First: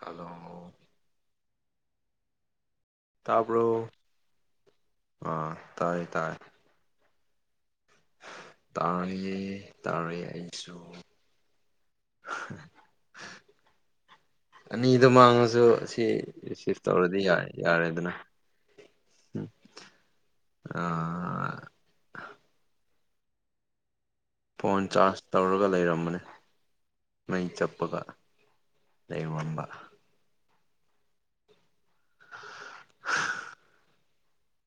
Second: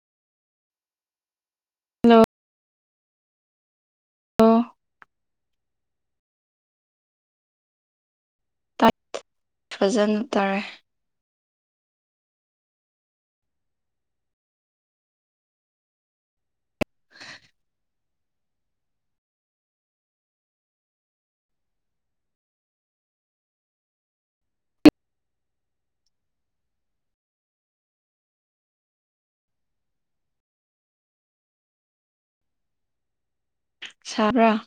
hello hello ꯇꯕꯣ ꯑꯥ ꯇꯥꯏ ꯇꯥꯏ ꯇꯥꯔꯛꯑ ꯐꯖꯅ ꯇꯥꯔꯛꯑꯦ ꯇꯥꯔꯦ ꯑꯩꯁꯨ [inaudible] ꯑꯅꯤꯗꯣ ꯃꯥꯡꯉꯁꯨ ꯑꯁꯤ ꯔꯤꯁꯤꯞ ꯇꯧꯔꯗꯤ ꯌꯥꯔꯦꯗꯅ ꯑ ꯐꯣꯟ ꯆꯥꯔꯖ ꯇꯧꯔꯒ ꯂꯩꯔꯝꯕꯅꯦ ꯃꯩ ꯆꯞꯄꯒ ꯂꯩꯔꯝꯕ ꯁꯥꯔ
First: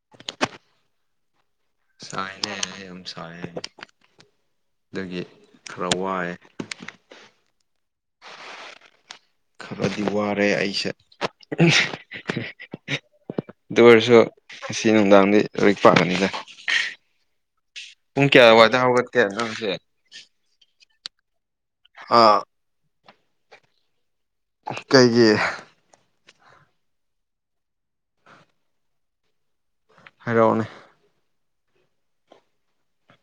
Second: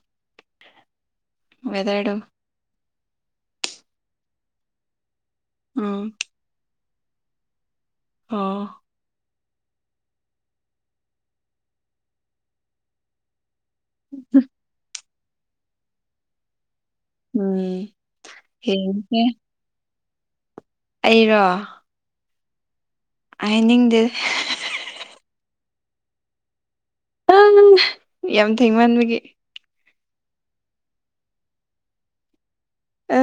ꯁꯥꯏꯅꯦ ꯌꯥꯝ ꯁꯥꯏ ꯑꯗꯒꯤ ꯈꯔ ꯎꯝ ꯋꯥꯑꯦ ꯑꯣ ꯈꯔꯗꯤ ꯋꯥꯔꯦ ꯑꯩꯁꯦ ꯑꯗꯨ ꯑꯣꯏꯔꯁꯨ ꯉꯁꯤ ꯅꯨꯡꯗꯥꯡꯗꯤ ꯂꯣꯏ ꯄꯥꯛꯉꯅꯤꯗ ꯎꯝ ꯄꯨꯡ ꯀꯌꯥ ꯋꯥꯗ ꯍꯧꯒꯠ ꯌꯦꯡꯁꯦ ꯀꯌꯥ ꯅꯁꯦ ꯑꯩꯔꯣ ꯑꯥ ꯍꯥꯏꯅꯤꯡꯗꯦ ꯀꯩꯒꯤ ꯑꯪ ꯌꯥꯝ ꯊꯦꯡ ꯃꯥꯟꯕꯒꯤ ꯍꯥꯏꯔꯛꯑꯣꯎꯅꯦ ꯎ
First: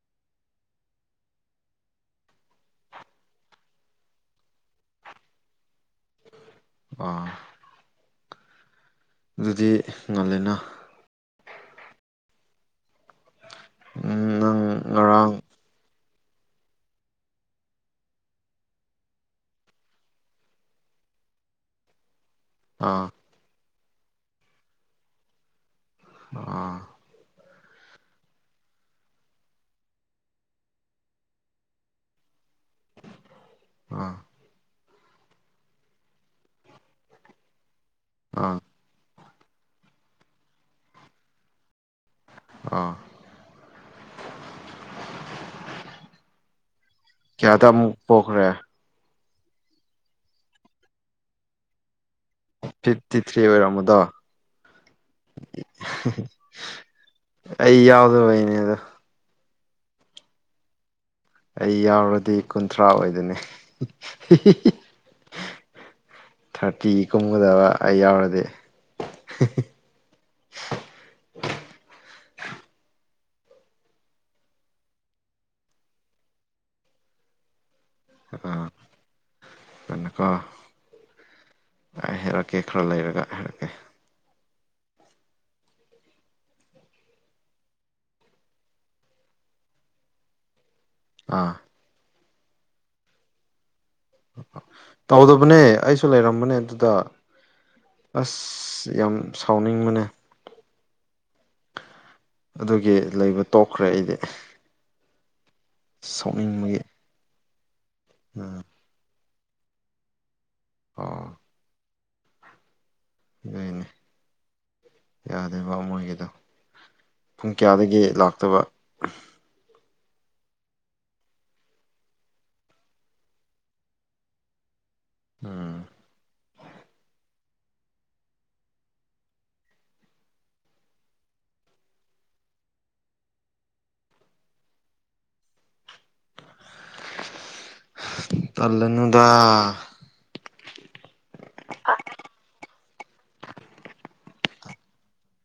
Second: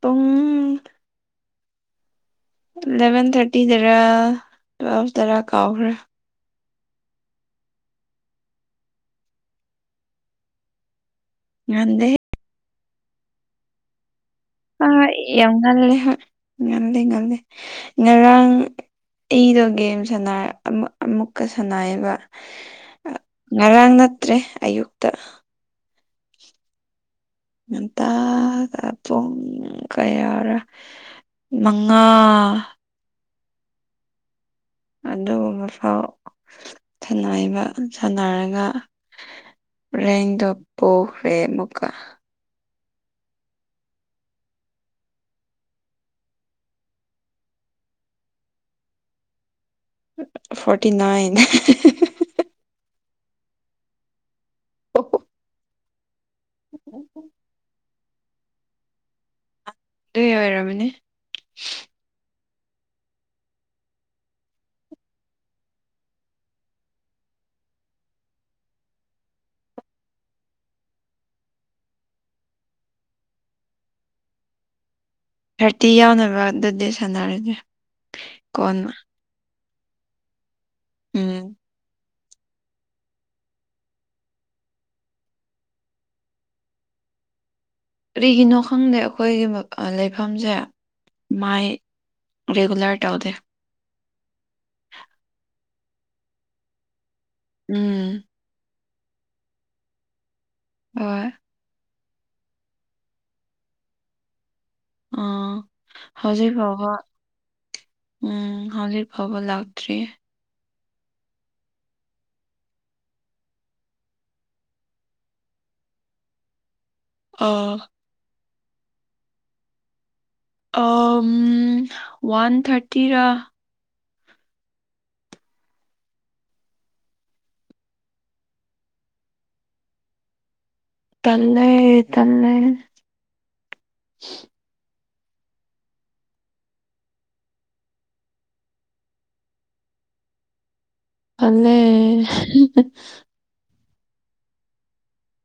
ꯄꯨꯡ ꯏꯂꯚꯦꯟ ꯊꯥꯔꯇꯤꯗꯔ ꯇ꯭ꯋꯦꯜꯐꯇꯔꯥ ꯀꯥꯎꯈ꯭ꯔꯦ ꯑꯥ ꯑꯗꯨꯗꯤ ꯉꯥꯜꯂꯦꯅ ꯉꯟꯗꯦ ꯎꯝ ꯅꯪ ꯑ ꯉꯔꯥꯡ ꯌꯥꯝ ꯉꯜꯂꯦ ꯍ ꯉꯜꯂꯦ ꯉꯜꯂꯦ ꯉꯔꯥꯡ ꯑꯩꯗꯣ ꯒꯦꯝ ꯁꯅꯔ ꯑꯃ ꯑꯃꯨꯛꯀ ꯁꯥꯟꯅꯏꯌꯦꯕ ꯑꯥ ꯉꯔꯥꯡ ꯅꯠꯇ꯭ꯔꯦ ꯑꯌꯨꯛꯇ ꯑꯥ ꯉꯇꯥꯒ ꯄꯨꯡ ꯀꯌꯥꯔꯥ ꯃꯉꯥ ꯑꯥ ꯑꯗꯨꯒꯨꯝꯕ ꯐꯥꯎ ꯁꯅꯥꯏꯕ ꯑꯥ ꯁꯥꯟꯅꯔꯒ ꯔꯦꯟꯗ ꯄꯣꯈꯔꯦꯃꯨꯒꯥ ꯑꯥ ꯀꯌꯥ ꯇ ꯑꯃꯨꯛ ꯄꯣꯈ꯭ꯔꯦ ꯐꯣꯔꯇꯤ ꯅꯥꯏꯟ ꯐꯤꯐꯇꯤ ꯊ꯭ꯔꯤ ꯑꯣꯏꯔꯝꯃꯗꯣ [unintelligible] [inaudible] [inaudible] ꯑꯩ ꯌꯥꯎꯗꯕꯩꯅꯦ ꯑꯗꯣ ꯑꯗꯨ ꯑꯣꯏꯔꯝꯃꯤꯅꯤ ꯑꯩ ꯌꯥꯎꯔꯗꯤ ꯀꯨꯟꯊ꯭ꯔꯥ ꯑꯣꯏꯗꯅꯤ ꯊꯥꯔꯇꯤ ꯀꯨꯝꯒꯗꯕ ꯑꯩ ꯌꯥꯎꯔꯗꯤ ꯊꯥꯔꯇꯤ ꯌꯥꯎꯅꯕ ꯑꯗꯨꯗꯤ ꯁꯥꯟꯅꯔꯁꯦ ꯑ ꯀꯣꯟꯅ ꯀꯅꯀꯣ ꯎꯝ ꯍꯥꯏꯔꯛꯀꯦ ꯈꯔ ꯂꯩꯔꯒ ꯍꯥꯏꯔꯛꯀꯦ ꯀꯔꯤꯒꯤꯅꯣ ꯈꯪꯗꯦ ꯑꯩꯈꯣꯏꯒꯤ ꯂꯩꯐꯝꯁꯦ ꯑꯥ ꯃꯥꯏ ꯔꯤꯒꯨꯂꯔ ꯇꯧꯗꯦ ꯇꯧꯗꯕꯅꯦ ꯑꯩꯁꯨ ꯂꯩꯔꯝꯕꯅꯦ ꯑꯗꯨꯗ ꯎꯝ ꯑꯁ ꯌꯥꯝ ꯁꯥꯎꯅꯤꯡꯕꯅꯦ [unintelligible] ꯑꯗꯨꯒꯤ ꯂꯩꯕ ꯇꯣꯛꯈ꯭ꯔꯦ ꯑꯩꯗꯤ ꯑꯪ ꯍꯧꯖꯤꯛ ꯁꯥꯎꯅꯤꯡꯕꯒꯤ ꯐꯥꯎꯕ ꯎꯝ ꯍꯖꯤꯛ ꯐꯥꯑꯣꯕ ꯂꯥꯛ꯭ꯔꯔꯤ ꯑꯣ ꯑꯗꯨꯏꯅꯦ ꯌꯥꯗꯦ ꯃꯣꯏꯒꯤꯗꯣ ꯄꯨꯡ ꯑꯥ ꯀꯌꯥꯗꯒꯤ ꯂꯥꯛꯇꯕ [unintelligible] ꯋꯥꯟ ꯊꯔꯇꯤ ꯔ ꯎꯝ ꯇꯜꯂꯦ ꯇꯜꯂꯦ ꯇꯜꯂꯅꯨꯗ ꯐꯂꯦ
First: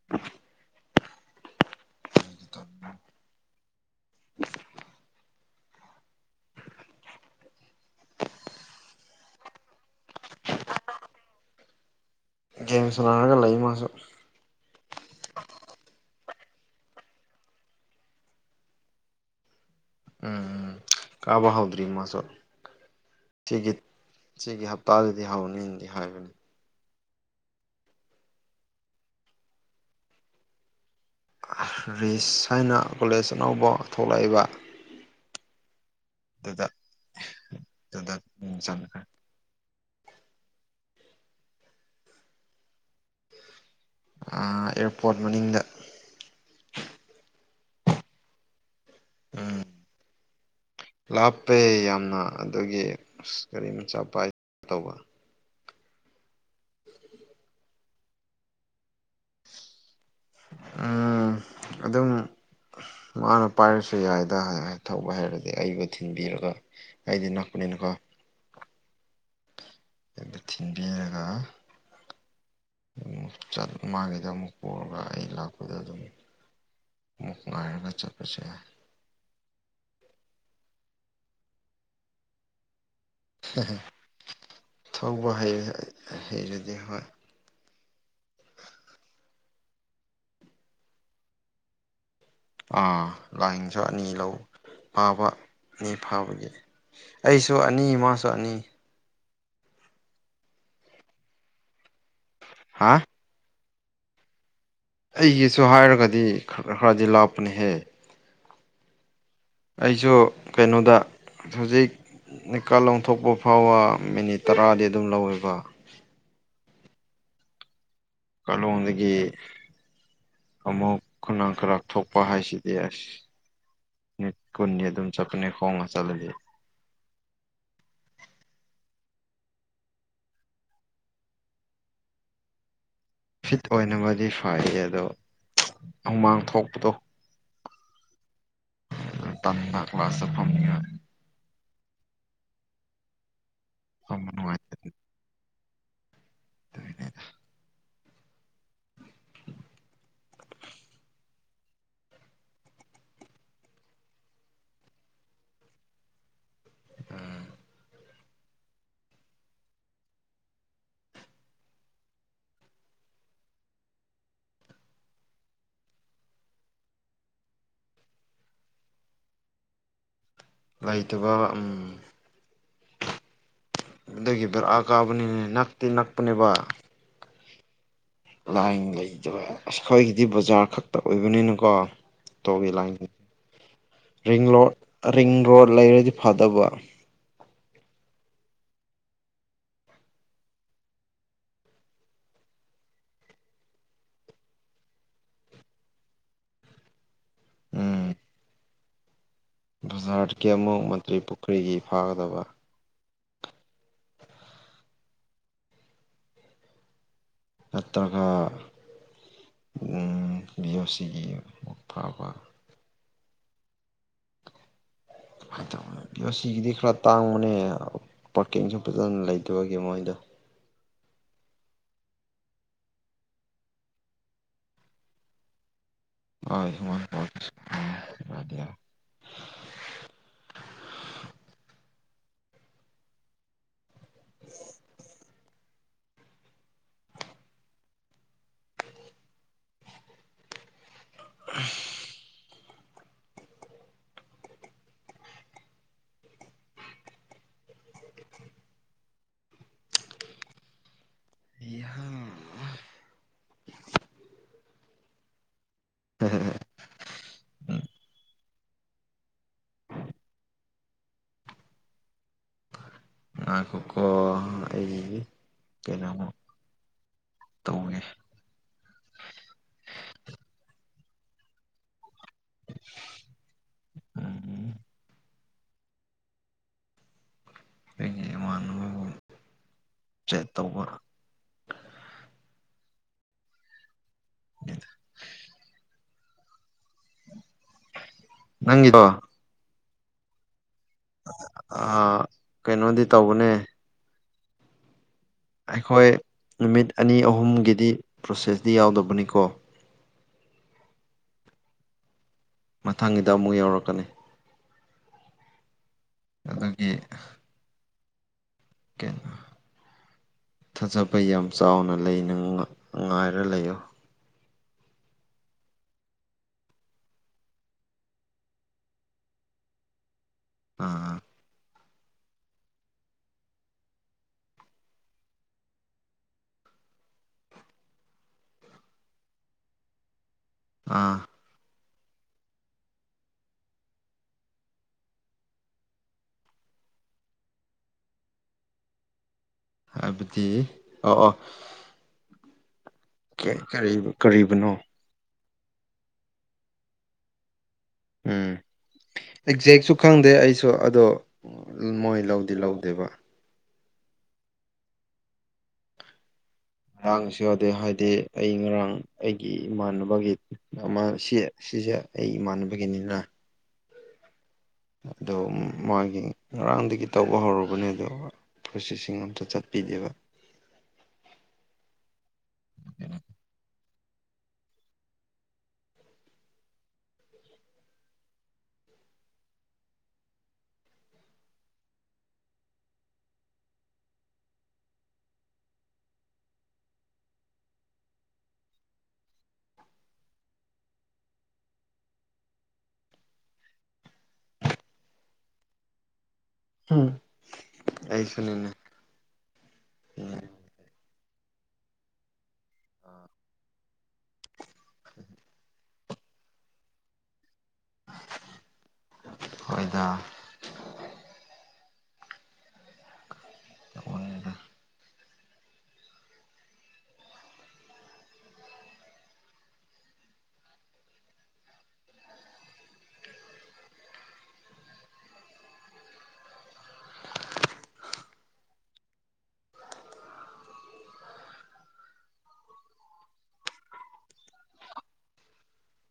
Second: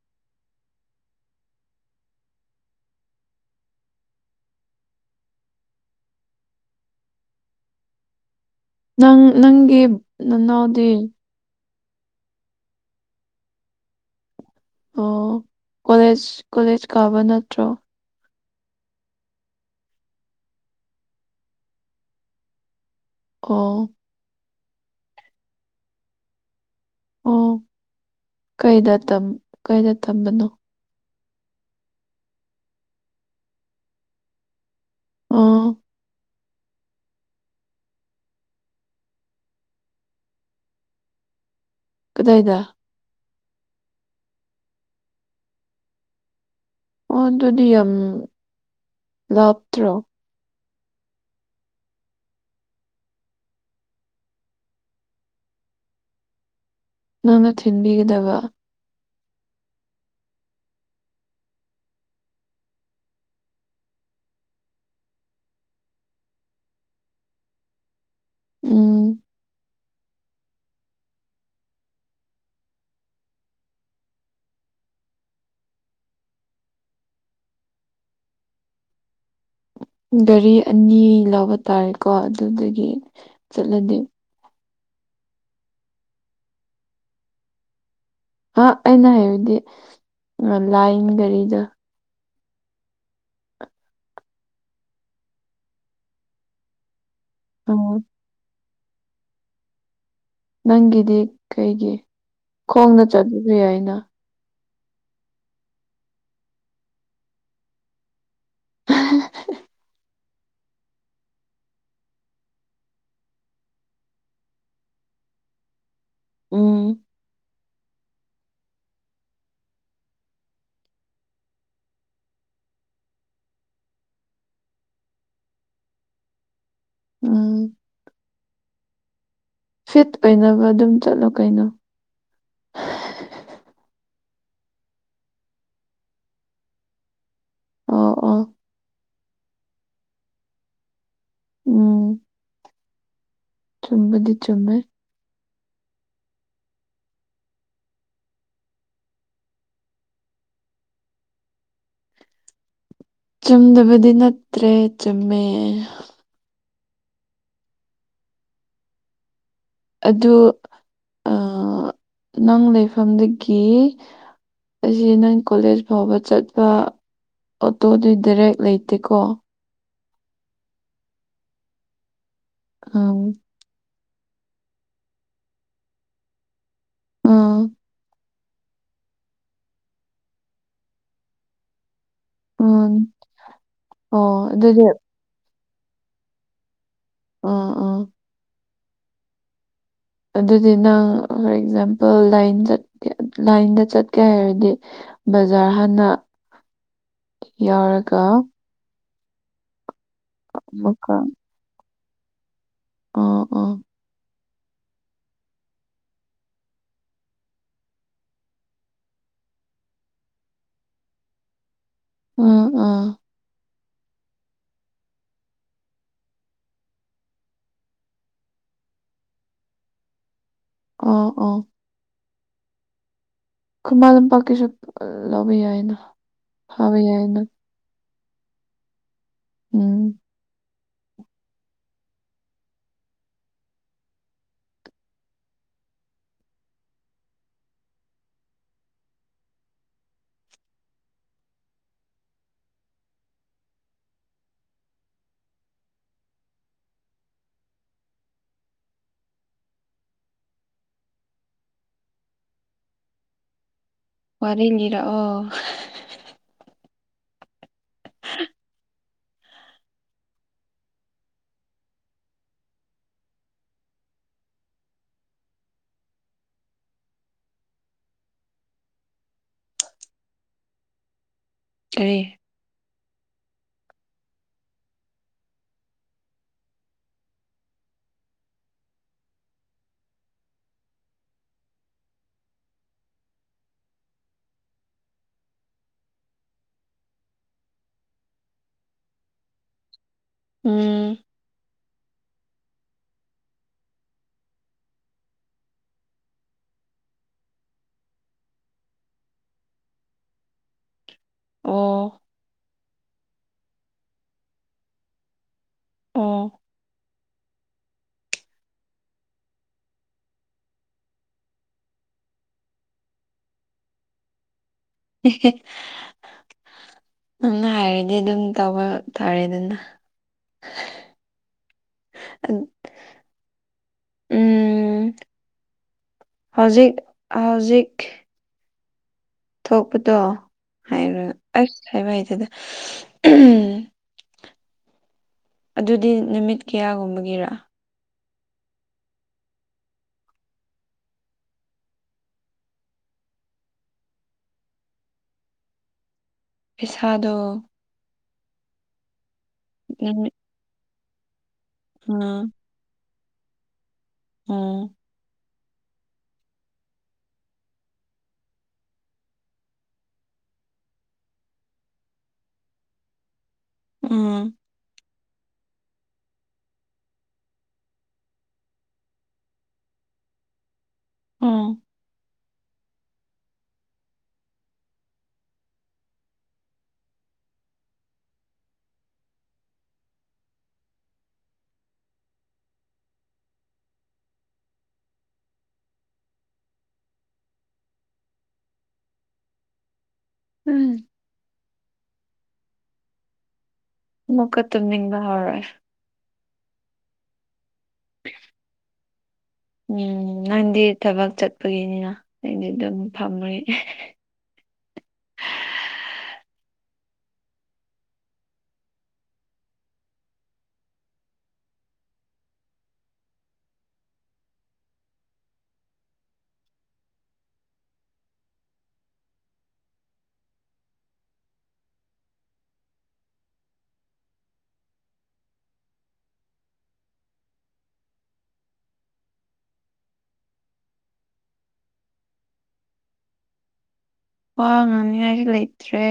[inaudible] [inaudible] [inaudible] ꯅꯪ ꯅꯪꯒꯤ ꯅꯅꯥꯎꯗꯤ ꯒꯦꯝ ꯁꯥꯟꯅꯔꯒ ꯂꯩ ꯃꯥꯁꯨ ꯑꯣ ꯀꯣꯂꯦꯖ ꯀꯣꯂꯦꯖ ꯀꯥꯕ ꯅꯠꯇ꯭ꯔꯣ ꯎꯝ ꯀꯥꯕ ꯍꯥꯎꯗ꯭ꯔꯤꯃꯁꯜ ꯁꯤꯤꯒꯤ ꯑꯣ ꯆꯒꯤ ꯍꯞꯇꯥꯗꯗꯤ ꯍꯧꯅꯤꯅꯗꯤ ꯍꯥꯏꯕꯅꯤ ꯑꯣ ꯀꯩꯗ ꯀꯩꯗ ꯇꯝꯕꯅꯣ ꯔꯤꯁ ꯍꯥꯏꯅ ꯀꯣꯂꯦꯖ ꯑꯅꯧꯕ ꯊꯣꯛꯂꯛꯏꯕ ꯑꯪ ꯗꯨꯗꯥ ꯗꯨꯗ ꯆꯠꯄ ꯀꯗꯥꯏꯗ ꯑꯦꯌꯔꯄꯣꯔꯠ ꯃꯅꯤꯡꯗ ꯑꯣ ꯑꯗꯨꯗꯤ ꯌꯥꯝ ꯎꯝ ꯂꯥꯞꯇ꯭ꯔꯣ ꯂꯥꯞꯄꯦ ꯌꯥꯝꯅ ꯑꯗꯨꯒꯤ ꯑ ꯀꯔꯤ ꯃꯆꯥ ꯄꯥꯏ ꯇꯧꯕ [inaudible] ꯅꯪꯅ ꯊꯤꯟꯕꯤꯒꯗꯕ ꯎꯝ ꯑꯗꯨꯝ ꯃꯥꯅ ꯄꯥꯏꯔꯁꯨ ꯌꯥꯏꯗ ꯊꯧꯕ ꯍꯥꯏꯩꯔꯗꯤ ꯑꯩꯕꯨ ꯊꯤꯟꯕꯤꯔꯒ ꯑꯩꯗꯤ ꯅꯄꯅꯤꯅꯀꯣ ꯎꯝ ꯊꯤꯟꯕꯤꯔꯒ ꯆꯠ ꯃꯥꯒꯤꯗ ꯑꯃꯨꯛ ꯄꯨꯔꯒ ꯑꯩ ꯂꯥꯛꯄꯗ ꯑꯗꯨꯝ ꯑꯃꯨꯛ ꯉꯥꯏꯔꯒ ꯆꯠꯄꯁꯨ ꯌꯥꯏ ꯒꯥꯔꯤ ꯑꯅꯤ ꯂꯧꯕ ꯇꯥꯔꯦꯀꯣ ꯑꯗꯨꯗꯒꯤ ꯆꯠꯂꯗꯤ ꯊꯧꯕ ꯍꯩ ꯍꯩꯔꯗꯤ ꯍꯣꯏ ꯑꯩꯅ ꯍꯥꯏꯕꯗꯤ ꯂꯥꯏꯟ ꯒꯥꯔꯤꯗ ꯥ ꯂꯥꯏꯟꯁ ꯑꯅꯤ ꯂꯧ ꯐꯥꯕꯅꯤ ꯐꯥꯕꯒꯤ ꯑꯩꯁꯨ ꯑꯅꯤ ꯑꯣ ꯃꯥꯁꯨ ꯑꯅꯤ ꯅꯪꯒꯤꯗꯤ ꯀꯩꯒꯤ ꯍꯥ ꯈꯣꯡꯅ ꯆꯠꯂꯨ꯭ꯔꯤ ꯍꯥꯏꯅ ꯑꯩꯒꯤꯁꯨ ꯍꯥꯏꯔꯒꯗꯤ ꯈꯔ ꯈꯔꯗꯤ ꯂꯥꯛꯞꯄꯅꯤꯍꯦ [unintelligible] ꯑꯩꯁꯨ ꯀꯩꯅꯣꯗ ꯍꯧꯖꯤꯛ ꯅꯤꯀꯥ ꯂ ꯂꯧꯊꯣꯛꯄ ꯐꯥꯎꯕ ꯃꯤꯅꯤꯠ ꯇꯔꯥꯗꯤ ꯑꯗꯨꯝ ꯂꯧꯋꯦꯕ ꯎꯝ ꯀꯥꯂꯣꯡꯗꯒꯤ ꯑꯃꯨꯛ ꯈꯨꯅꯥꯡ ꯈꯔꯥꯛ ꯊꯣꯛꯄ ꯍꯥꯏꯁꯤꯗꯤ ꯑꯁ ꯅꯤꯠ ꯀꯨꯟꯅꯤ ꯑꯗꯨꯝ ꯆꯠꯄꯅꯦ ꯈꯣꯡꯉ ꯆꯠꯂꯗꯤ ꯎꯝ ꯐꯤꯠ ꯑꯣꯏꯅꯕ ꯑꯗꯨꯝ ꯆꯠꯂꯣ ꯀꯩꯅꯣ ꯐꯤꯠ ꯑꯣꯏꯅꯕꯗꯤ ꯐꯩ ꯑꯗꯣ ꯍꯨꯃꯥꯡ ꯊꯣꯛꯄꯗꯣ ꯑꯣ ꯑꯣ ꯇ ꯀ꯭ꯂꯥꯁꯥꯁ ꯐꯝ ꯎꯝ ꯐꯝꯕ ꯆꯨꯝꯕꯗꯤ ꯆꯨꯝꯃꯦ ꯅꯨꯡꯉꯥꯏꯇꯕꯅꯦ ꯂꯣꯏꯗꯦꯗꯥ ꯆꯨꯝꯗꯕꯗꯤ ꯅꯠꯇ꯭ꯔꯦ ꯆꯨꯝꯃꯦ ꯎꯝ ꯑꯗꯨ ꯅꯪ ꯂꯩꯐꯝꯗꯒꯤ ꯑꯩꯁ ꯅꯪ ꯀꯣꯂꯦꯖ ꯐꯥꯎꯕ ꯆꯠꯄ ꯑꯣꯇꯣꯗꯤ ꯗꯥꯏꯔꯦꯛ ꯂꯩꯇꯦꯀꯣ ꯂꯩꯇꯕ [unintelligible] ꯑꯗꯨꯗꯒꯤ ꯕꯔꯥ ꯀꯥꯕꯅꯤꯅ ꯅꯛꯇꯦ ꯅꯛꯄꯅꯦꯕ ꯎꯝ ꯂꯥꯏꯟ ꯂꯩꯇꯕ ꯑꯩꯈꯣꯏꯒꯤꯗꯤ ꯕꯖꯥꯔ ꯈꯛꯇ ꯑꯣꯏꯕꯅꯤꯅꯀꯣ ꯣ ꯂꯣ ꯎꯝ [unintelligible] ꯑꯣ ꯔꯤꯡ ꯔꯣꯗ ꯑꯗꯨꯗꯤ ꯔꯤꯡ ꯂꫭꯠ ꯂꯩꯔꯗꯤ ꯐꯗꯕ ꯎꯝ ꯎꯝ ꯑꯗꯨꯗꯤ ꯅꯪ ꯐꯣꯔ ꯑꯦꯛꯖꯥꯝꯄꯜ ꯂꯥꯏꯟ ꯆꯠꯀꯦ ꯂꯥꯏꯟꯗ ꯆꯠꯀꯦ ꯍꯥꯏꯔꯗꯤ ꯕꯖꯥꯔ ꯍꯥꯟꯅ ꯎꯝ ꯌꯥꯎꯔꯒ ꯕꯖꯥꯔꯗꯒꯤ ꯑꯃꯨꯛ ꯑꯃꯨꯛꯀ ꯃꯟꯇ꯭ꯔꯤ ꯄꯨꯈ꯭ꯔꯤꯒꯤ ꯐꯥꯒꯗꯕ ꯑꫭ ꯑꯣ ꯅꯠꯇ꯭ꯔꯒ ꯎꯝ ꯚꯤ ꯑꯣ ꯁꯤꯒꯤ ꯑꯃꯨꯛ ꯐꯕ ꯎꯝ ꯎꯝ ꯑꯗꯨꯃꯥꯏ ꯇꯧꯕꯅ‌ꯦ ꯕꯤꯑꫭꯁꯤꯒꯤꯗꯤ ꯈꯔ ꯇꯥꯡꯕꯅꯦ ꯄꯥꯔꯀꯤꯡꯁꯨ ꯐꯖꯅ ꯂꯩꯇꯕꯒꯤ ꯃꯣꯏꯗ ꯑꫭ ꯑꯣ ꯈꯨꯃꯟ ꯂꯝꯄꯥꯛꯀꯤꯁꯨ ꯂꯧꯕ ꯌꯥꯏꯗꯥ ꯍ ꯍꯃ ꯄ [unintelligible] ꯎꯝ [unintelligible] ꯏꯍ [unintelligible] ꯋꯥꯔꯤꯂꯤꯔꯛ ꯑꯣ ꯍꯝ ꯍ [unintelligible] [unintelligible] ꯉꯥꯏꯈꫭꯀꯣ ꯑꯩ ꯀꯩꯅꯣꯃ ꯇꯧꯒ‌ꯦ ꯀꯔꯤ ꯎꯝ ꯑꯩꯒꯤ ꯆꯦꯛ ꯇꯧꯕ ꯅꯪꯒꯤꯗꫭ ꯎꯝ ꯑꯥ ꯀꯩꯅꯣꯗꯤ ꯇꯧꯕꯅꯦ ꯑꯩꯈꯣꯏ ꯅꯨꯃꯤꯠ ꯑꯅꯤ ꯑꯍꯨꯝꯒꯤꯗꯤ ꯄ꯭ꯔꯣꯁꯦꯁꯇꯤ ꯌꯥꯎꯗꯕꯅꯤꯀꯣ ꯑꯣ ꯃꯊꯪꯒꯤꯗ ꯑꯃꯨꯛ ꯌꯧꯔꯛꯀꯅꯤ ꯑꯣ ꯑꯗꯨꯒꯤ ꯀꯩꯅꯣ ꯊꯥꯖꯕ ꯌꯥꯝ ꯆꯥꯎꯅ ꯂꯩꯅ ꯉꯥꯏꯔ ꯂꯩꯌꯨ ꯍ [unintelligible] ꯅꯪꯅ ꯍꯥꯏꯔꯗꯤ ꯑꯗꯨꯝ ꯇꯧꯕ ꯇꯥꯔꯦꯗꯅꯥ ꯑꯥ ꯑ [unintelligible] ꯎꯝ ꯍꯧꯖꯤꯛ ꯍꯧꯖꯤꯛ ꯊꯣꯛꯄꯗꯣ ꯑꯥ ꯍꯥꯏꯔꯣꯏ ꯑꯁ ꯍꯥꯏꯕ ꯍꯩꯇ‌ꯦꯗ ꯑꯗꯨꯗꯤ ꯅꯨꯃꯤꯠ ꯀꯌꯥꯒꯨꯝꯕꯒꯤꯔꯥ ꯍꯥꯏꯕꯗꯤ ꯑꯣ ꯑꯣ ꯀꯔꯤꯕꯨꯅꯣ ꯄꯁꯥꯗꯣ ꯎꯝ ꯑꯦꯛꯖꯦꯛꯁꯨ ꯈꯪꯗꯦ ꯅꯨꯃꯤꯠ ꯑꯩꯁꯨ ꯑꯗꯣ ꯃꯣꯏ ꯎꯝ ꯂꯧꯗꯤ ꯂꯧꯗꯦꯕ ꯎꯝ ꯉꯔꯥꯡꯁꯨ ꯌꯥꯗꯦ [unintelligible] ꯍꯥꯏꯗꯤ ꯑꯩ ꯉꯔꯥꯡ ꯑꯩꯒꯤ ꯏꯃꯥꯟꯅꯕꯒꯤ ꯑꯃ ꯁꯤ ꯁꯤꯁꯦ ꯑꯩ ꯏꯃꯥꯟꯅꯕꯒꯤꯅꯤꯅ ꯎꯝ ꯑꯗꫭ ꯃꯥꯒꯤ ꯉꯔꯥꯡꯗꯒꯤ ꯇꯧꯕ ꯍꯧꯔꯨꯕꯅꯦ ꯑꯗꯣ ꯄꯔꫭꯁꯤꯁꯤꯡ ꯑꯝꯇ ꯆꯠꯄꯤꯗꯦꯕ ꯎꯝ [inaudible] ꯎꯝ ꯃꯨꯀ ꯇꯨꯝꯅꯤꯡꯕ ꯍꯧꯔꯦ ꯎꯝ ꯑꯩꯁꯨꯅꯤꯅꯦ ꯎꯝ ꯅꯪꯗꯤ ꯊꯕꯛ ꯆꯠꯄꯒꯤꯅꯤꯅ ꯑꯩꯗꯤ ꯑꯗꯨꯝ ꯐꯝꯃꯦ [unintelligible] ꯍꯣꯏꯗ [unintelligible] ꯋꯥ ꯉꯥꯅꯤꯉꯥꯏꯁꯨ ꯂꯩꯇ꯭ꯔꯦ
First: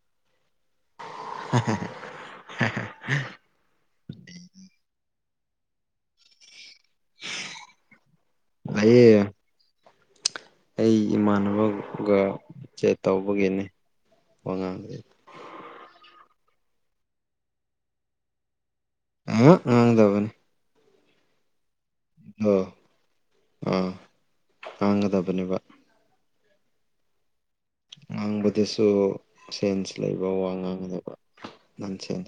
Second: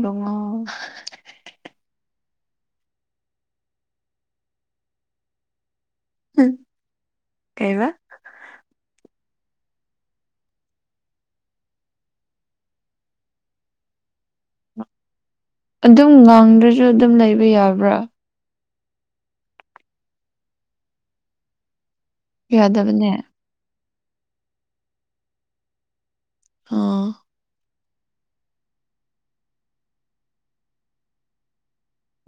ꯂꯨꯡꯉꯣ ꯍ ꯍ ꯎꯝ ꯀꯩꯕꯥ ꯑꯩꯌꯦ ꯑꯩ ꯏꯃꯥꯟꯅꯕꯒ ꯆꯦ ꯇꯧꯕꯒꯤꯅꯤ ꯋꯥꯉꯥꯡꯗ ꯑꯗꯨꯝ ꯉꯥꯡꯗ꯭ꯔꯁꯨ ꯑꯗꯨꯝ ꯂꯩꯕ ꯌꯥꯕ꯭ꯔꯥ ꯑ ꯉꯥꯡꯗꯕꯅꯤ ꯑꯗꯣ ꯌꯥꯗꯕꯅꯦ ꯑꯥ ꯇꯥꯡꯒꯗꯕꯅꯦꯕ ꯑ ꯉꯥꯡꯕꯗꯁꯨ ꯁꯦꯟꯁ ꯂꯩꯕ ꯋꯥ ꯉꯥꯡꯒꯗꯕ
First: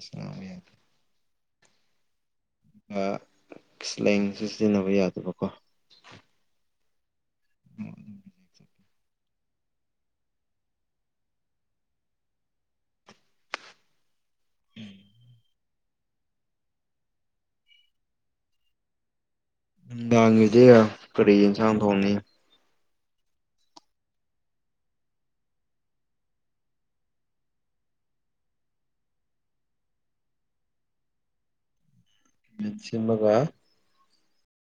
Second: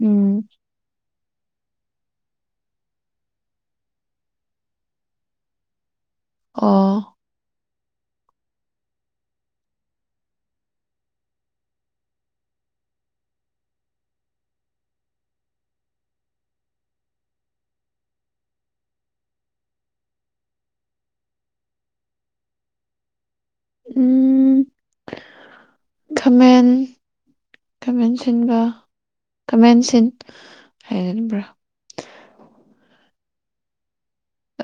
ꯎꯝ ꯂꯦꯡꯁ ꯁꯤꯖꯤꯟꯅꯕ ꯌꯥꯗꯦ ꯑꯥ [inaudible] [inaudible] ꯅꯨꯡꯗꯥꯡꯒꯤꯗꯤ ꯀꯔꯤ ꯌꯦꯟꯁꯥꯡ ꯊꯣꯡꯅꯤ ꯎꯝ ꯈꯥꯃꯦꯟ ꯀꯥꯃꯦꯟ ꯁꯤꯟꯕ ꯀꯃꯦꯟ ꯁꯤꯟ ꯍꯥꯏꯒꯅꯤꯡꯕ꯭ꯔꯥ ꯃꯁꯤꯃꯒ